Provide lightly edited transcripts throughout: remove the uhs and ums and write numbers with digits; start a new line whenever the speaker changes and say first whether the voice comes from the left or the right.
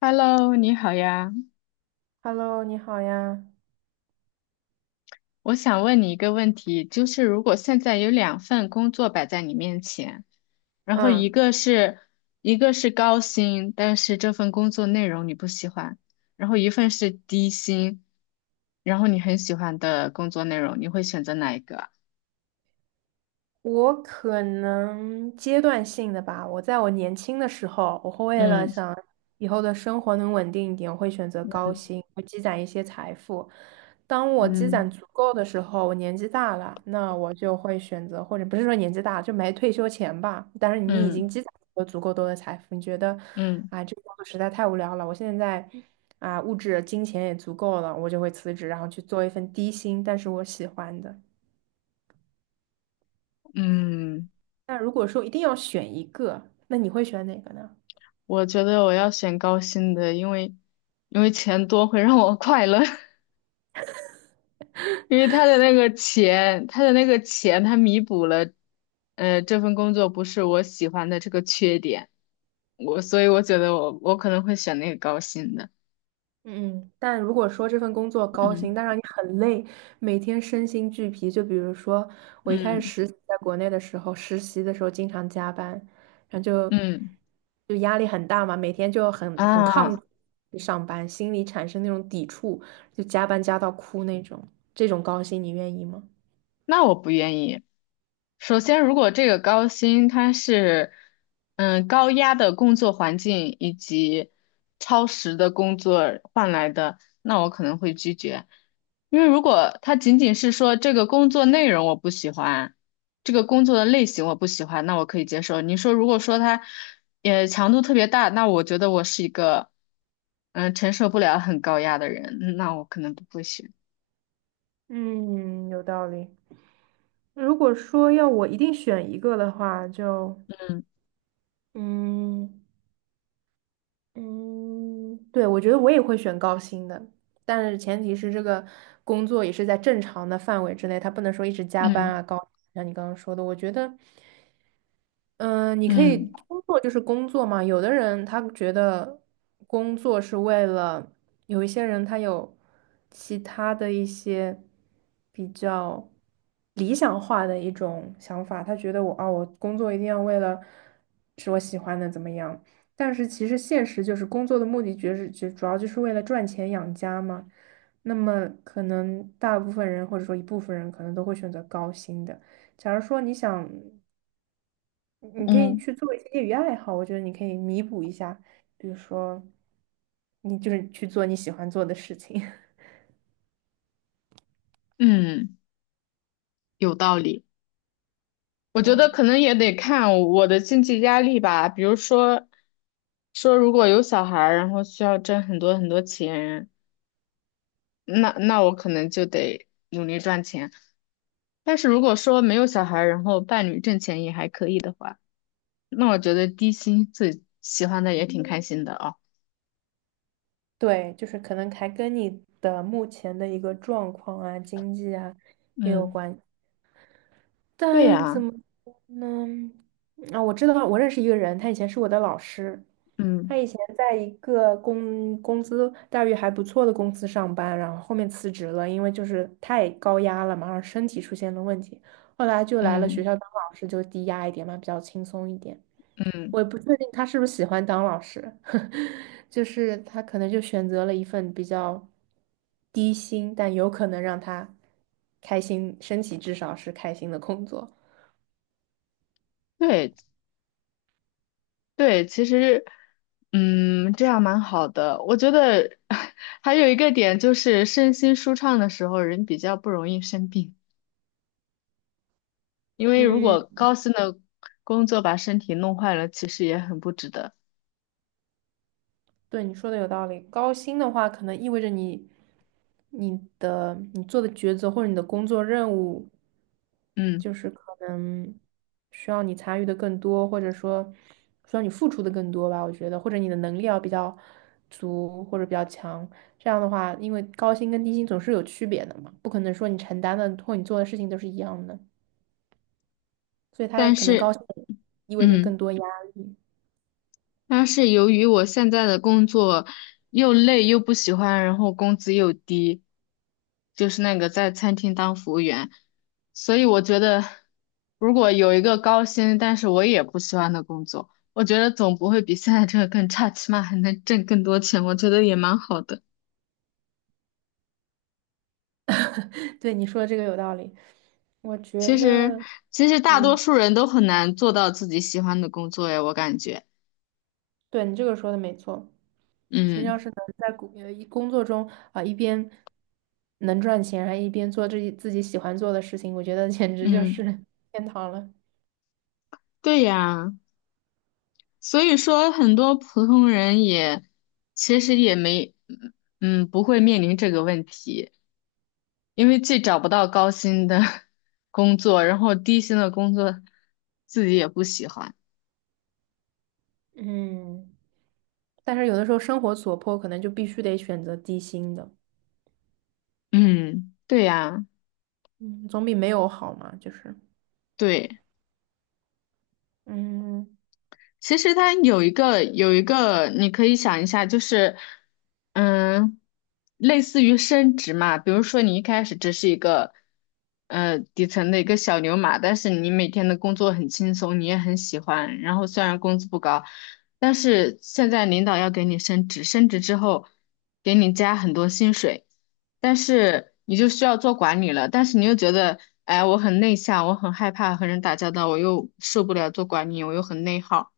left: Hello，你好呀。
right: Hello，你好呀。
left: 我想问你一个问题，就是如果现在有两份工作摆在你面前，然后
right: 嗯，
left: 一个是高薪，但是这份工作内容你不喜欢，然后一份是低薪，然后你很喜欢的工作内容，你会选择哪一个啊？
right: 我可能阶段性的吧。我在我年轻的时候，我会为了
left: 嗯。
right: 想以后的生活能稳定一点，我会选择高
left: 嗯。
right: 薪，会积攒一些财富。当我积
left: 嗯。
right: 攒足够的时候，我年纪大了，那我就会选择，或者不是说年纪大就没退休前吧。但是你已经
left: 嗯。
right: 积攒了足够多的财富，你觉得
left: 嗯，
right: 啊，这个工作实在太无聊了，我现在啊物质金钱也足够了，我就会辞职，然后去做一份低薪，但是我喜欢的。
left: 嗯,
right: 但如果说一定要选一个，那你会选哪个呢？
left: 我觉得我要选高薪的，因为因为钱多会让我快乐。因为他的那个钱，他弥补了,这份工作不是我喜欢的这个缺点，所以我觉得我可能会选那个高薪的。
right: 嗯，但如果说这份工作高薪，
left: 嗯。
right: 但让你很累，每天身心俱疲，就比如说我一开始
left: 嗯。
right: 实习在国内的时候，实习的时候经常加班，然后就
left: 嗯。
right: 就压力很大嘛，每天就很抗
left: 啊，
right: 拒上班，心里产生那种抵触，就加班加到哭那种。这种高薪你愿意吗？
left: 那我不愿意。首先，如果这个高薪它是，嗯，高压的工作环境以及超时的工作换来的，那我可能会拒绝。因为如果他仅仅是说这个工作内容我不喜欢，这个工作的类型我不喜欢，那我可以接受。你说如果说他，也强度特别大，那我觉得我是一个，嗯、承受不了很高压的人，嗯那我可能不会选。
right: 嗯，有道理。如果说要我一定选一个的话，就
left: 嗯。
right: 嗯。嗯，对，我觉得我也会选高薪的，但是前提是这个工作也是在正常的范围之内，他不能说一直加班
left: 嗯。
right: 啊，高，像你刚刚说的，我觉得。嗯，你可以
left: 嗯。
right: 工作就是工作嘛。有的人他觉得工作是为了，有一些人他有其他的一些比较理想化的一种想法，他觉得我啊，我工作一定要为了是我喜欢的怎么样。但是其实现实就是工作的目的，就是就主要就是为了赚钱养家嘛。那么可能大部分人或者说一部分人可能都会选择高薪的。假如说你想你可以
left: 嗯。
right: 去做一些业余爱好，我觉得你可以弥补一下，比如说，你就是去做你喜欢做的事情。
left: 嗯，有道理。我觉得
right: 对
left: 可能也得看我的经济压力吧，比如说，说如果有小孩儿然后需要挣很多很多钱，那我可能就得努力赚钱。但是如果说没有小孩儿然后伴侣挣钱也还可以的话，那我觉得低薪自己喜欢的也挺开心的啊。
right: 对，就是可能还跟你的目前的一个状况啊、经济啊也有
left: 嗯，
right: 关。
left: 对
right: 但怎
left: 呀。
right: 么说呢？啊，我知道，我认识一个人，他以前是我的老师，
left: 嗯。
right: 他以前在一个工资待遇还不错的公司上班，然后后面辞职了，因为就是太高压了嘛，然后身体出现了问题，后来就来了学
left: 嗯。
right: 校当老师，就低压一点嘛，比较轻松一点。
left: 嗯，
right: 我也不确定他是不是喜欢当老师，就是他可能就选择了一份比较低薪，但有可能让他开心，身体至少是开心的工作。
left: 对对，其实嗯这样蛮好的。我觉得 还有一个点就是身心舒畅的时候，人比较不容易生病，因为如
right: 嗯，
left: 果高薪的工作把身体弄坏了，其实也很不值得。
right: 对，你说的有道理。高薪的话，可能意味着你、你的、你做的抉择或者你的工作任务，
left: 嗯，
right: 就是可能需要你参与的更多，或者说需要你付出的更多吧。我觉得，或者你的能力要比较足或者比较强。这样的话，因为高薪跟低薪总是有区别的嘛，不可能说你承担的或你做的事情都是一样的，所以它
left: 但
right: 可能高
left: 是
right: 薪意味着
left: 嗯。
right: 更多压力。
left: 但是由于我现在的工作又累又不喜欢，然后工资又低，就是那个在餐厅当服务员，所以我觉得如果有一个高薪，但是我也不喜欢的工作，我觉得总不会比现在这个更差，起码还能挣更多钱，我觉得也蛮好的。
right: 对，你说的这个有道理。我觉
left: 其实，
right: 得，
left: 其实大多
right: 嗯，
left: 数人都很难做到自己喜欢的工作呀，我感觉。
right: 对你这个说的没错。其实要
left: 嗯。
right: 是能在工作中啊、一边能赚钱，还一边做自己喜欢做的事情，我觉得简直就是
left: 嗯，
right: 天堂了。
left: 对呀。所以说，很多普通人也其实也没，嗯，不会面临这个问题，因为既找不到高薪的 工作，然后低薪的工作自己也不喜欢。
right: 嗯，但是有的时候生活所迫，可能就必须得选择低薪的，
left: 嗯，对呀，
right: 嗯，总比没有好嘛。就是，
left: 对。
right: 嗯，
left: 其实它有一个，你可以想一下，就是嗯，类似于升职嘛，比如说你一开始只是一个底层的一个小牛马，但是你每天的工作很轻松，你也很喜欢，然后虽然工资不高，但是现在领导要给你升职，升职之后给你加很多薪水。但是你就需要做管理了，但是你又觉得，哎，我很内向，我很害怕和人打交道，我又受不了做管理，我又很内耗，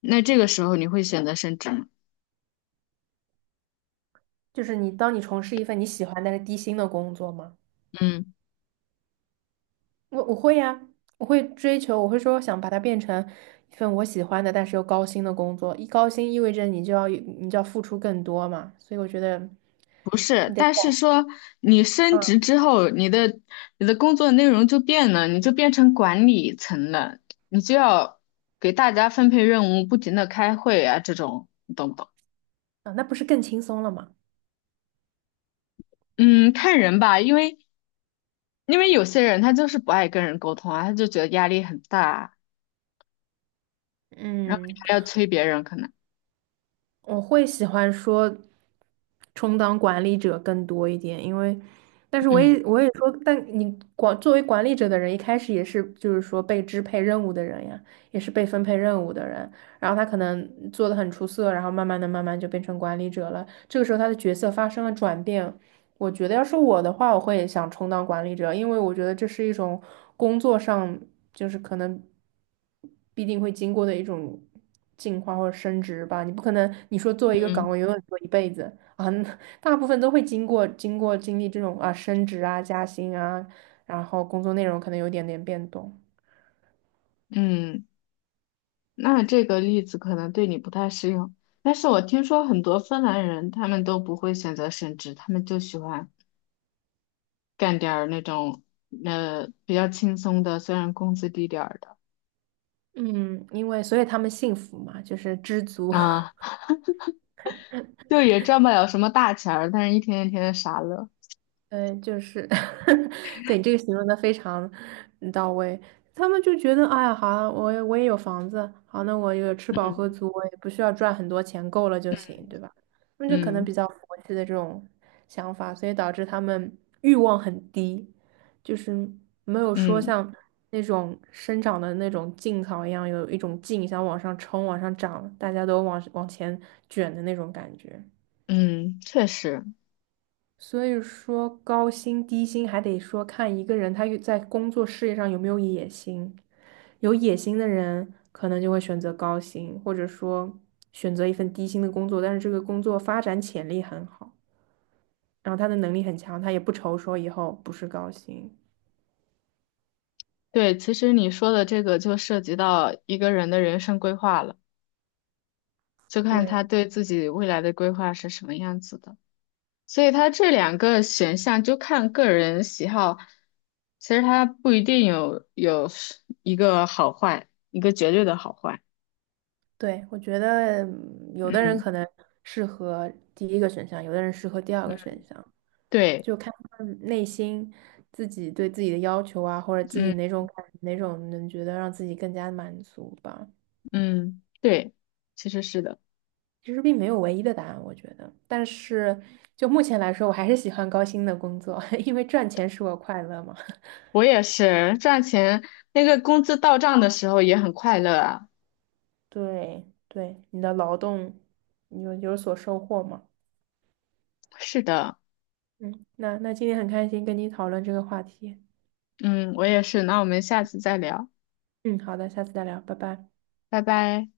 left: 那这个时候你会选择升职吗？
right: 就是你当你从事一份你喜欢但是低薪的工作嘛。
left: 嗯，
right: 我会呀，我会追求，我会说想把它变成一份我喜欢的，但是又高薪的工作。一高薪意味着你就要付出更多嘛，所以我觉得
left: 不是，
right: 你得
left: 但是
right: 改，
left: 说你升
right: 嗯，
left: 职之后，你的工作内容就变了，你就变成管理层了，你就要给大家分配任务，不停的开会啊，这种你懂不懂？
right: 啊，那不是更轻松了吗？
left: 嗯，看人吧，因为有些人他就是不爱跟人沟通啊，他就觉得压力很大啊，然后你
right: 嗯，
left: 还要催别人，可能，
right: 我会喜欢说充当管理者更多一点，因为，但是我
left: 嗯。
right: 也我也说，但你管作为管理者的人，一开始也是就是说被支配任务的人呀，也是被分配任务的人，然后他可能做的很出色，然后慢慢就变成管理者了，这个时候他的角色发生了转变，我觉得要是我的话，我会想充当管理者，因为我觉得这是一种工作上就是可能必定会经过的一种进化或者升职吧。你不可能你说做一个岗
left: 嗯。
right: 位永远做一辈子啊，那大部分都会经过经历这种啊升职啊加薪啊，然后工作内容可能有点点变动。
left: 嗯。那这个例子可能对你不太适用，但是我听说很多芬兰人他们都不会选择升职，他们就喜欢干点儿那种比较轻松的，虽然工资低点儿的
right: 嗯，因为所以他们幸福嘛，就是知足。
left: 啊，就也赚不了什么大钱儿，但是一天一天的傻乐。
right: 嗯，就是，对，你这个形容的非常嗯到位。他们就觉得，哎呀，好啊，我也有房子，好，那我有吃饱喝足，我也不需要赚很多钱，够了就行，对吧？他们就可能比
left: 嗯。
right: 较佛系的这种想法，所以导致他们欲望很低，就是没有说
left: 嗯。
right: 像那种生长的那种劲草一样，有一种劲想往上冲、往上涨，大家都往前卷的那种感觉。
left: 嗯，确实，
right: 所以说高薪低薪还得说看一个人他有在工作事业上有没有野心。有野心的人可能就会选择高薪，或者说选择一份低薪的工作，但是这个工作发展潜力很好，然后他的能力很强，他也不愁说以后不是高薪。
left: 对，其实你说的这个就涉及到一个人的人生规划了，就看他
right: 对
left: 对自己未来的规划是什么样子的。所以它这两个选项就看个人喜好，其实它不一定有一个好坏，一个绝对的好坏。
right: 对，我觉得嗯有的人
left: 嗯，
right: 可能适合第一个选项，有的人适合第二个选项。
left: 对。
right: 就看他们内心自己对自己的要求啊，或者自
left: 嗯。
right: 己哪种能觉得让自己更加满足吧。
left: 嗯，对，其实是的，
right: 其实并没有唯一的答案，我觉得。但是就目前来说，我还是喜欢高薪的工作，因为赚钱使我快乐嘛。
left: 我也是赚钱，那个工资到账的时候也很快乐啊。
right: 对，你的劳动你有所收获嘛？
left: 是的。
right: 嗯，那今天很开心跟你讨论这个话题。
left: 嗯，我也是。那我们下次再聊，
right: 嗯，好的，下次再聊，拜拜。
left: 拜拜。